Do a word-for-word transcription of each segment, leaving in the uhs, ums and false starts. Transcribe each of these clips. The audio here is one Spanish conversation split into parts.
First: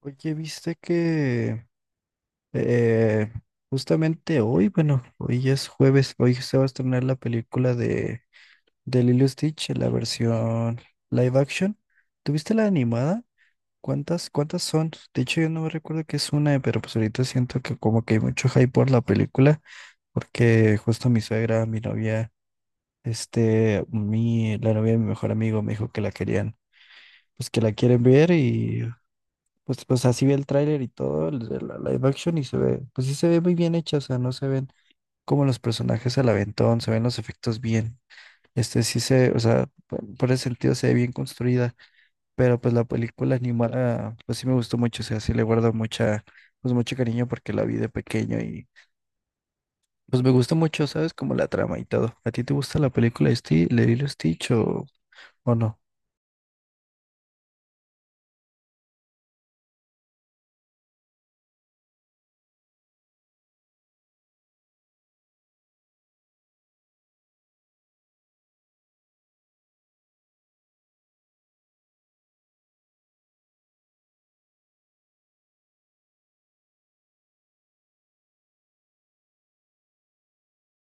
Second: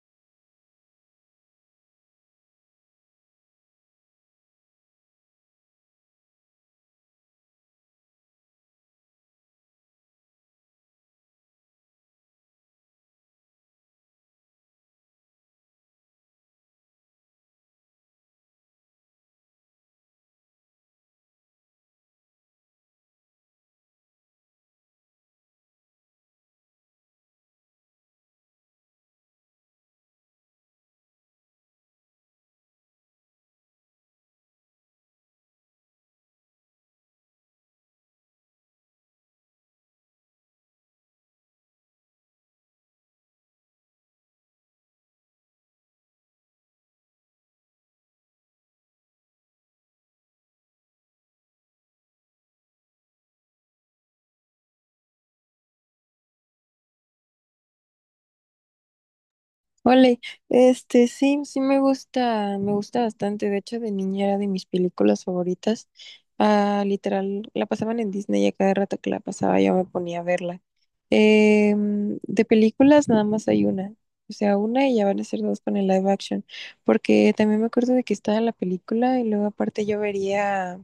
Oye, viste que eh, justamente hoy, bueno, hoy es jueves, hoy se va a estrenar la película de, de Lilo y Stitch, la versión live action. ¿Tuviste la animada? ¿Cuántas, cuántas son? De hecho, yo no me recuerdo que es una, pero pues ahorita siento que como que hay mucho hype por la película, porque justo mi suegra, mi novia, este, mi, la novia de mi mejor amigo me dijo que la querían, pues que la quieren ver y pues, pues así vi el tráiler y todo, el de la live action y se ve, pues sí se ve muy bien hecha, o sea, no se ven como los personajes al aventón, se ven los efectos bien. Este sí se, o sea, por, por ese sentido se ve bien construida, pero pues la película animada, pues sí me gustó mucho, o sea, sí le guardo mucha, pues mucho cariño porque la vi de pequeño y pues me gustó mucho, ¿sabes? Como la trama y todo. ¿A ti te gusta la película de Sti- de Lilo y Stitch o, o no? Ole, este sí, sí me gusta, me gusta bastante. De hecho, de niña era de mis películas favoritas. Ah, literal, la pasaban en Disney y a cada rato que la pasaba yo me ponía a verla. Em, de películas nada más hay una. O sea, una y ya van a ser dos con el live action. Porque también me acuerdo de que estaba la película y luego aparte yo vería,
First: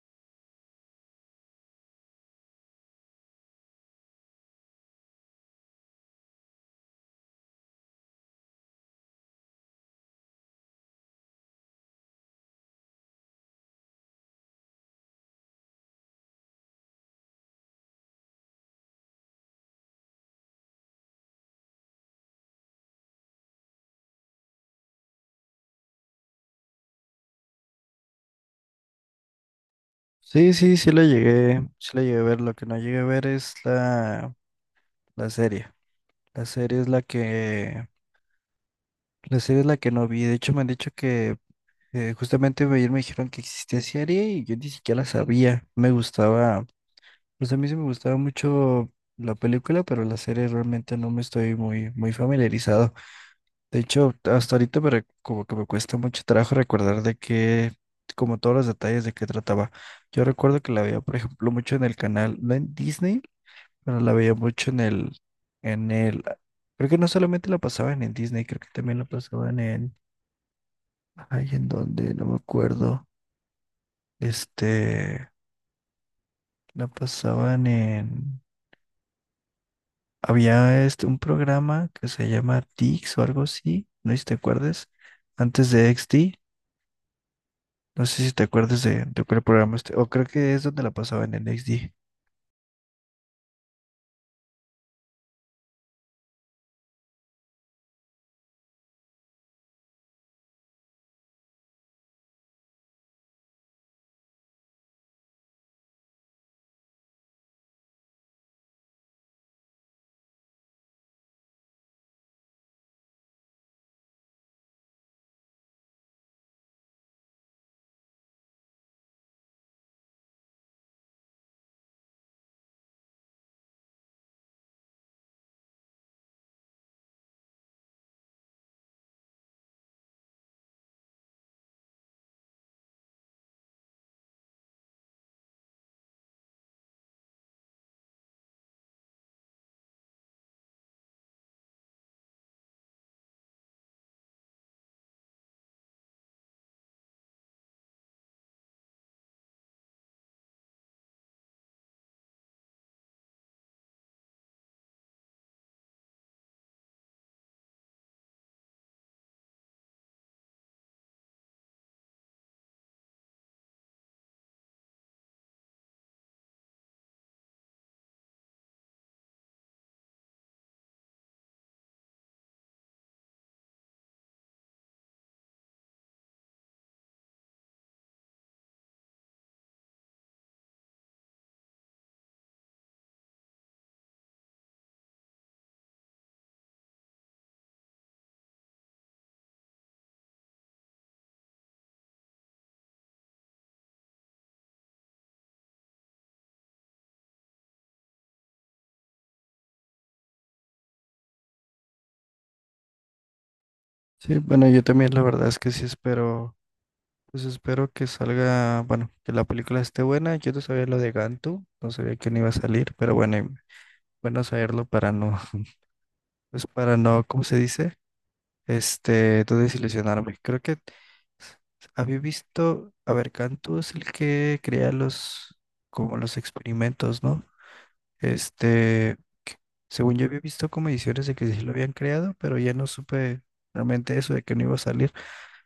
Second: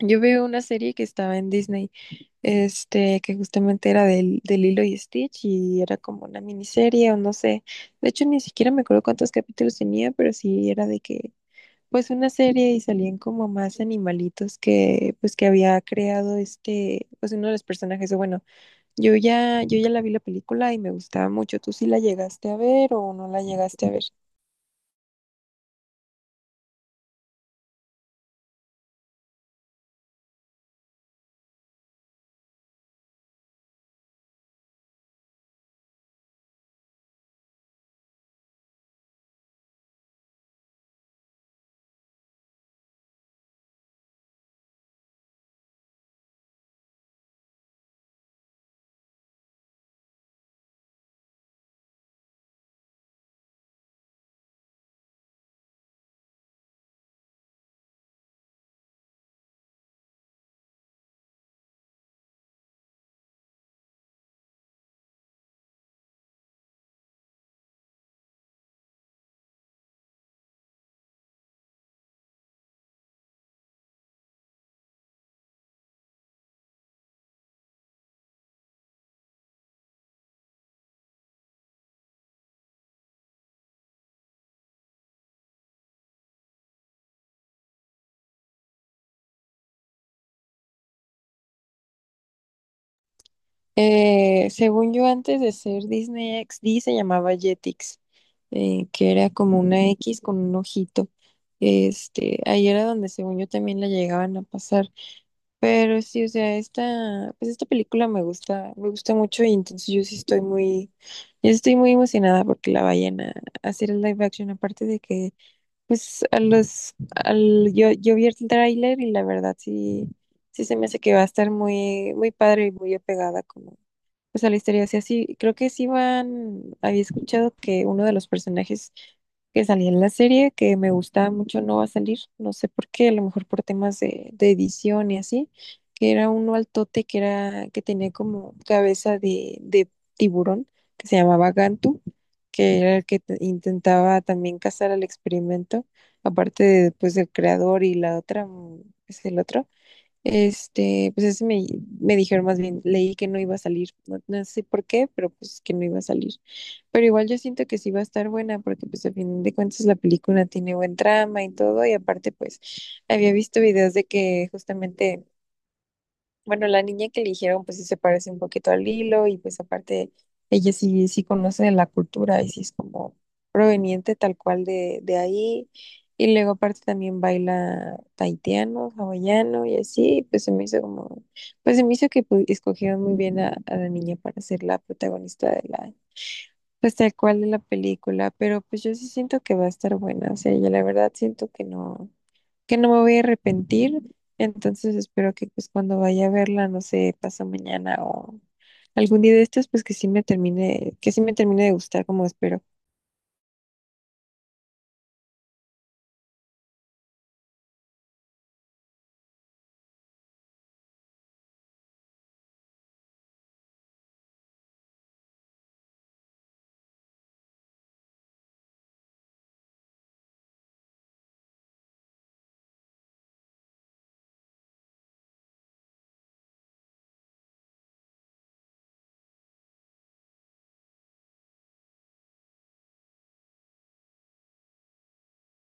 yo veo una serie que estaba en Disney este, que justamente era del, de Lilo y Stitch, y era como una miniserie o no sé. De hecho, ni siquiera me acuerdo cuántos capítulos tenía, pero sí era de que, pues, una serie, y salían como más animalitos que, pues, que había creado, este, pues uno de los personajes. O bueno, yo ya, yo ya la vi la película y me gustaba mucho. ¿Tú sí la llegaste a ver o no la llegaste a ver? Sí, sí, sí la llegué, sí la llegué a ver, lo que no llegué a ver es la, la serie. La serie es la que, la serie es la que no vi. De hecho, me han dicho que eh, justamente ayer me dijeron que existía serie y yo ni siquiera la sabía. Me gustaba, pues a mí sí me gustaba mucho la película, pero la serie realmente no me estoy muy, muy familiarizado. De hecho, hasta ahorita me, re- como que me cuesta mucho trabajo recordar de qué, como todos los detalles de qué trataba. Yo recuerdo que la veía, por ejemplo, mucho en el canal, no en Disney, pero la veía mucho en el, en el, creo que no solamente la pasaba en el Disney, creo que también la pasaban en, ay, en donde, no me acuerdo, este, la pasaban en, había este, un programa que se llama Dix o algo así, no sé si te acuerdas, antes de X D, no sé si te acuerdas de, de cuál programa este, o creo que es donde la pasaban en X D. Eh, según yo, antes de ser Disney X D se llamaba Jetix, eh, que era como una X con un ojito. Este, ahí era donde, según yo, también la llegaban a pasar. Pero sí, o sea, esta, pues esta película me gusta, me gusta mucho, y entonces yo sí estoy muy, yo sí estoy muy emocionada porque la vayan a, a hacer el live action. Aparte de que, pues, a los, al, yo, yo vi el tráiler y la verdad sí, sí se me hace que va a estar muy, muy padre y muy apegada como, o sea, la historia, o sea, sí, así, creo que sí van, había escuchado que uno de los personajes que salía en la serie, que me gustaba mucho, no va a salir, no sé por qué, a lo mejor por temas de, de edición y así, que era uno altote que era, que tenía como cabeza de, de tiburón, que se llamaba Gantu, que era el que te- intentaba también cazar al experimento, aparte de, pues, del creador y la otra, mm, es el otro. Este, pues ese me, me dijeron, más bien, leí que no iba a salir, no, no sé por qué, pero pues que no iba a salir. Pero igual yo siento que sí va a estar buena, porque pues a fin de cuentas la película tiene buen trama y todo, y aparte pues había visto videos de que justamente, bueno, la niña que eligieron pues sí se parece un poquito al hilo, y pues aparte ella sí, sí conoce la cultura y sí es como proveniente tal cual de, de ahí. Y luego aparte también baila tahitiano, hawaiano y así, pues se me hizo como, pues se me hizo que pues escogieron muy bien a, a la niña para ser la protagonista de la, pues tal cual de la película, pero pues yo sí siento que va a estar buena. O sea, yo la verdad siento que no que no me voy a arrepentir. Entonces espero que pues cuando vaya a verla, no sé, pasa mañana o algún día de estos, pues que sí me termine, que sí me termine de gustar como espero. Sí, bueno, yo también la verdad es que sí espero. Pues espero que salga, bueno, que la película esté buena. Yo no sabía lo de Gantu, no sabía quién iba a salir, pero bueno, y bueno saberlo para no, pues para no, ¿cómo se dice? Este, no desilusionarme. Creo que había visto, a ver, Gantu es el que crea los, como los experimentos, ¿no? Este, según yo había visto como ediciones de que sí lo habían creado, pero ya no supe realmente eso de que no iba a salir.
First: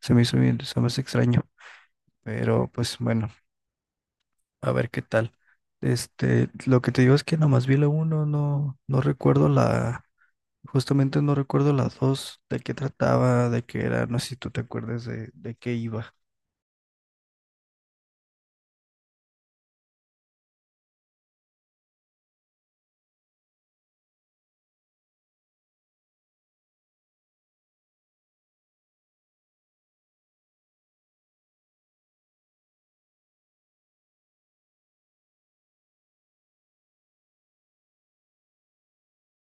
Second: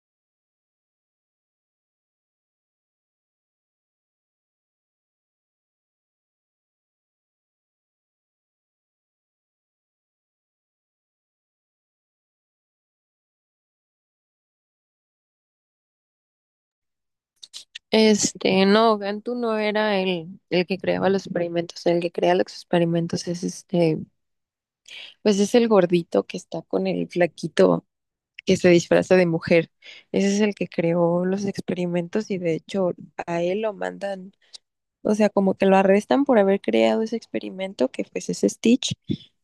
Se me hizo bien, se me hace extraño, pero pues bueno. A ver qué tal. Este, lo que te digo es que nomás vi la uno, no, no recuerdo la, justamente no recuerdo las dos, de qué trataba, de qué era, no sé si tú te acuerdas de, de qué iba. Este, no, Gantu no era el, el que creaba los experimentos. El que crea los experimentos es este, pues es el gordito que está con el flaquito que se disfraza de mujer. Ese es el que creó los experimentos, y de hecho a él lo mandan. O sea, como que lo arrestan por haber creado ese experimento que pues es Stitch.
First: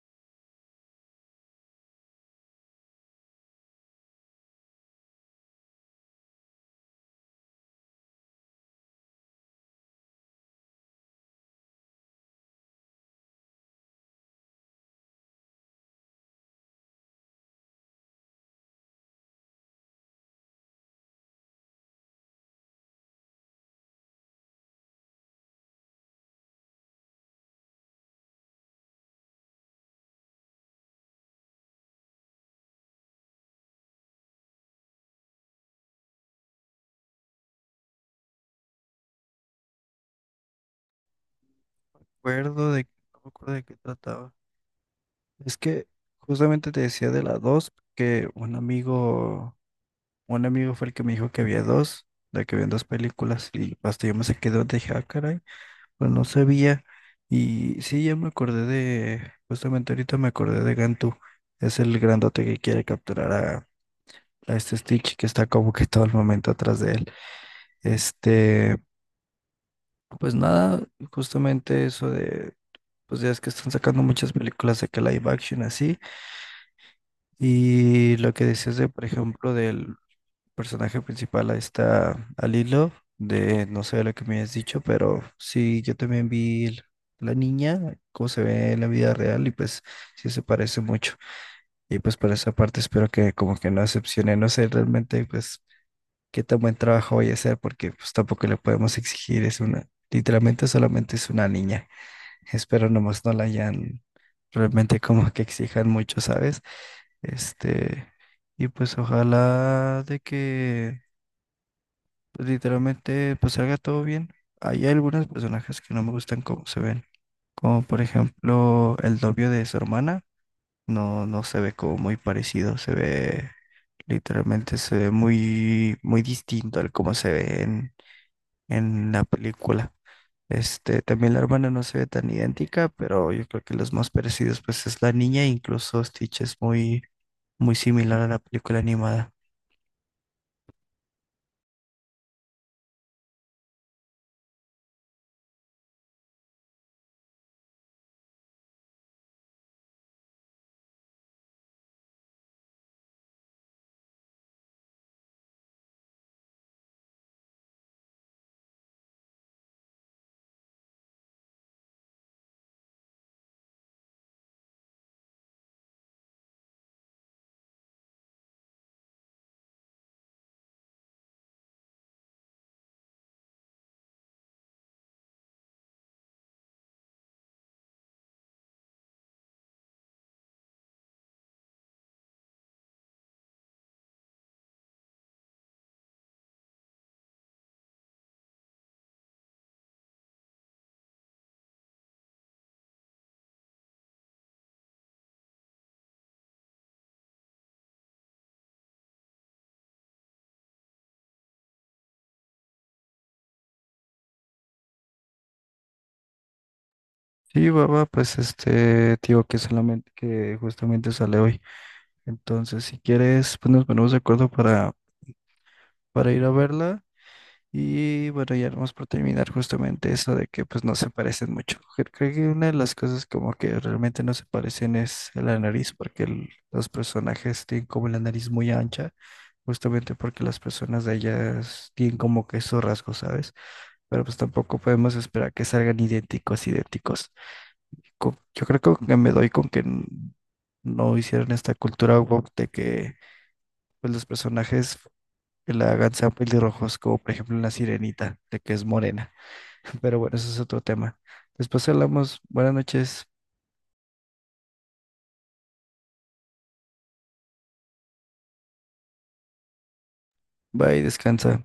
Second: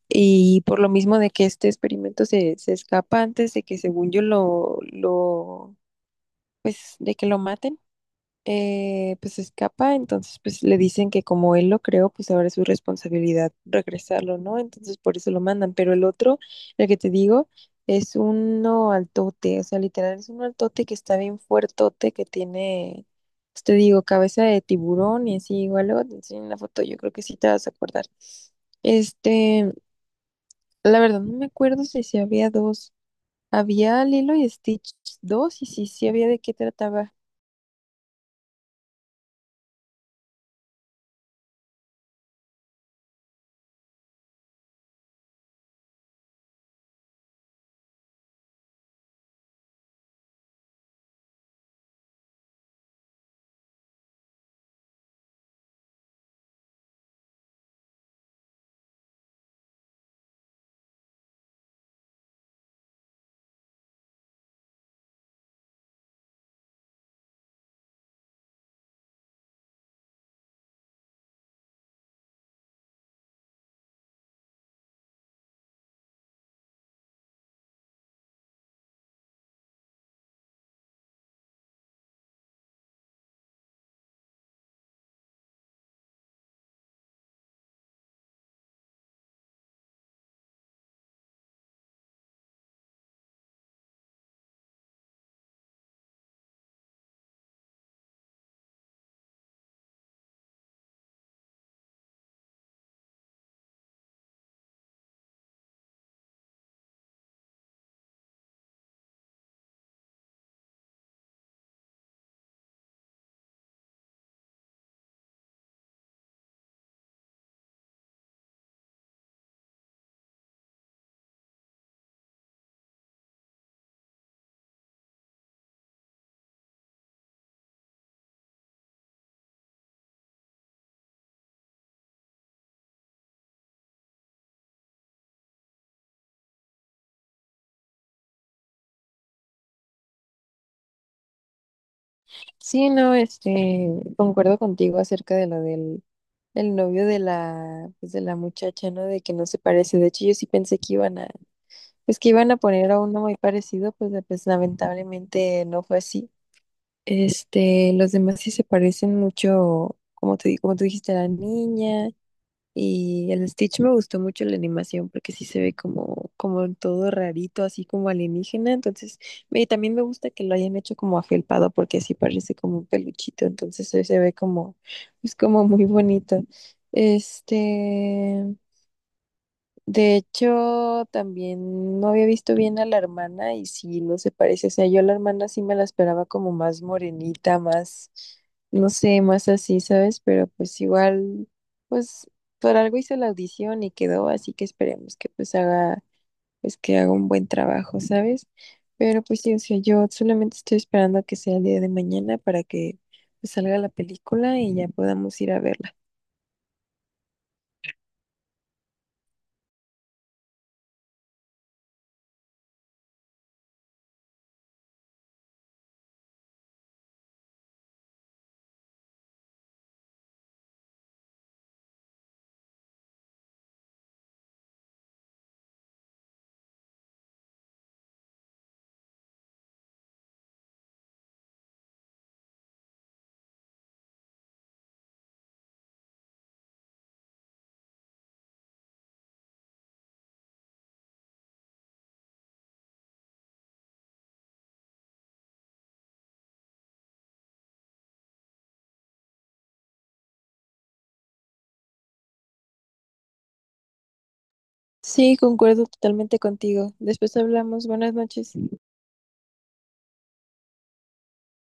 Y por lo mismo de que este experimento se, se escapa antes de que, según yo, lo, lo, pues, de que lo maten, eh, pues escapa. Entonces pues le dicen que como él lo creó, pues ahora es su responsabilidad regresarlo, ¿no? Entonces por eso lo mandan, pero el otro, el que te digo, es uno altote, o sea, literal es un altote que está bien fuertote, que tiene, pues, te digo, cabeza de tiburón y así. Igual luego te enseño una foto, yo creo que sí te vas a acordar. Este, la verdad no me acuerdo si, si había dos, había Lilo y Stitch dos, y si sí, sí había, de qué trataba. Recuerdo de, no me acuerdo de qué trataba. Es que justamente te decía de las dos, que un amigo, un amigo fue el que me dijo que había dos, de que habían dos películas, y hasta yo me saqué de onda y dije, ah, caray. Pues no sabía. Y sí, ya me acordé de, justamente ahorita me acordé de Gantu. Es el grandote que quiere capturar a, a este Stitch que está como que todo el momento atrás de él. Este, pues nada, justamente eso de, pues ya es que están sacando muchas películas de que live action así. Y lo que decías de, por ejemplo, del personaje principal a esta, a Lilo, de no sé lo que me has dicho, pero sí, yo también vi el- la niña, cómo se ve en la vida real, y pues sí se parece mucho. Y pues por esa parte espero que como que no decepcione, no sé realmente pues qué tan buen trabajo voy a hacer, porque pues tampoco le podemos exigir, es una, literalmente solamente es una niña. Espero nomás no la hayan realmente como que exijan mucho, ¿sabes? Este, y pues ojalá de que pues, literalmente pues salga todo bien. Hay algunos personajes que no me gustan cómo se ven, como por ejemplo el novio de su hermana, no, no se ve como muy parecido, se ve literalmente, se ve muy, muy distinto al cómo se ve en, en la película. Este, también la hermana no se ve tan idéntica, pero yo creo que los más parecidos pues es la niña, incluso Stitch es muy, muy similar a la película animada. Sí, no, este, concuerdo contigo acerca de lo del, del novio de la, pues, de la muchacha, ¿no? De que no se parece. De hecho, yo sí pensé que iban a, pues que iban a poner a uno muy parecido, pues, de- pues lamentablemente no fue así. Este, los demás sí se parecen mucho, como te, como tú dijiste, a la niña. Y el Stitch me gustó mucho la animación porque sí se ve como, como en todo rarito, así como alienígena. Entonces, me- también me gusta que lo hayan hecho como afelpado porque así parece como un peluchito. Entonces, se se ve como, es como muy bonito. Este, de hecho, también no había visto bien a la hermana y sí, no se parece. O sea, yo a la hermana sí me la esperaba como más morenita, más, no sé, más así, ¿sabes? Pero pues igual, pues por algo hizo la audición y quedó, así que esperemos que pues haga, pues que haga un buen trabajo, ¿sabes? Pero pues sí, o sea, yo solamente estoy esperando a que sea el día de mañana para que pues salga la película y ya podamos ir a verla. Sí, baba pues este, tío, que solamente, que justamente sale hoy. Entonces, si quieres, pues nos ponemos de acuerdo para, para ir a verla. Y bueno, ya vamos por terminar justamente eso de que pues no se parecen mucho. Cre- Creo que una de las cosas como que realmente no se parecen es la nariz, porque el- los personajes tienen como la nariz muy ancha, justamente porque las personas de ellas tienen como que esos rasgos, ¿sabes? Pero pues tampoco podemos esperar que salgan idénticos, idénticos. Co- Yo creo que me doy con que n- no hicieron esta cultura woke de que pues los personajes que la hagan sean pelirrojos, como por ejemplo en La Sirenita, de que es morena. Pero bueno, eso es otro tema. Después hablamos. Buenas noches. Sí, concuerdo totalmente contigo. Después hablamos. Buenas noches. Bye, descansa.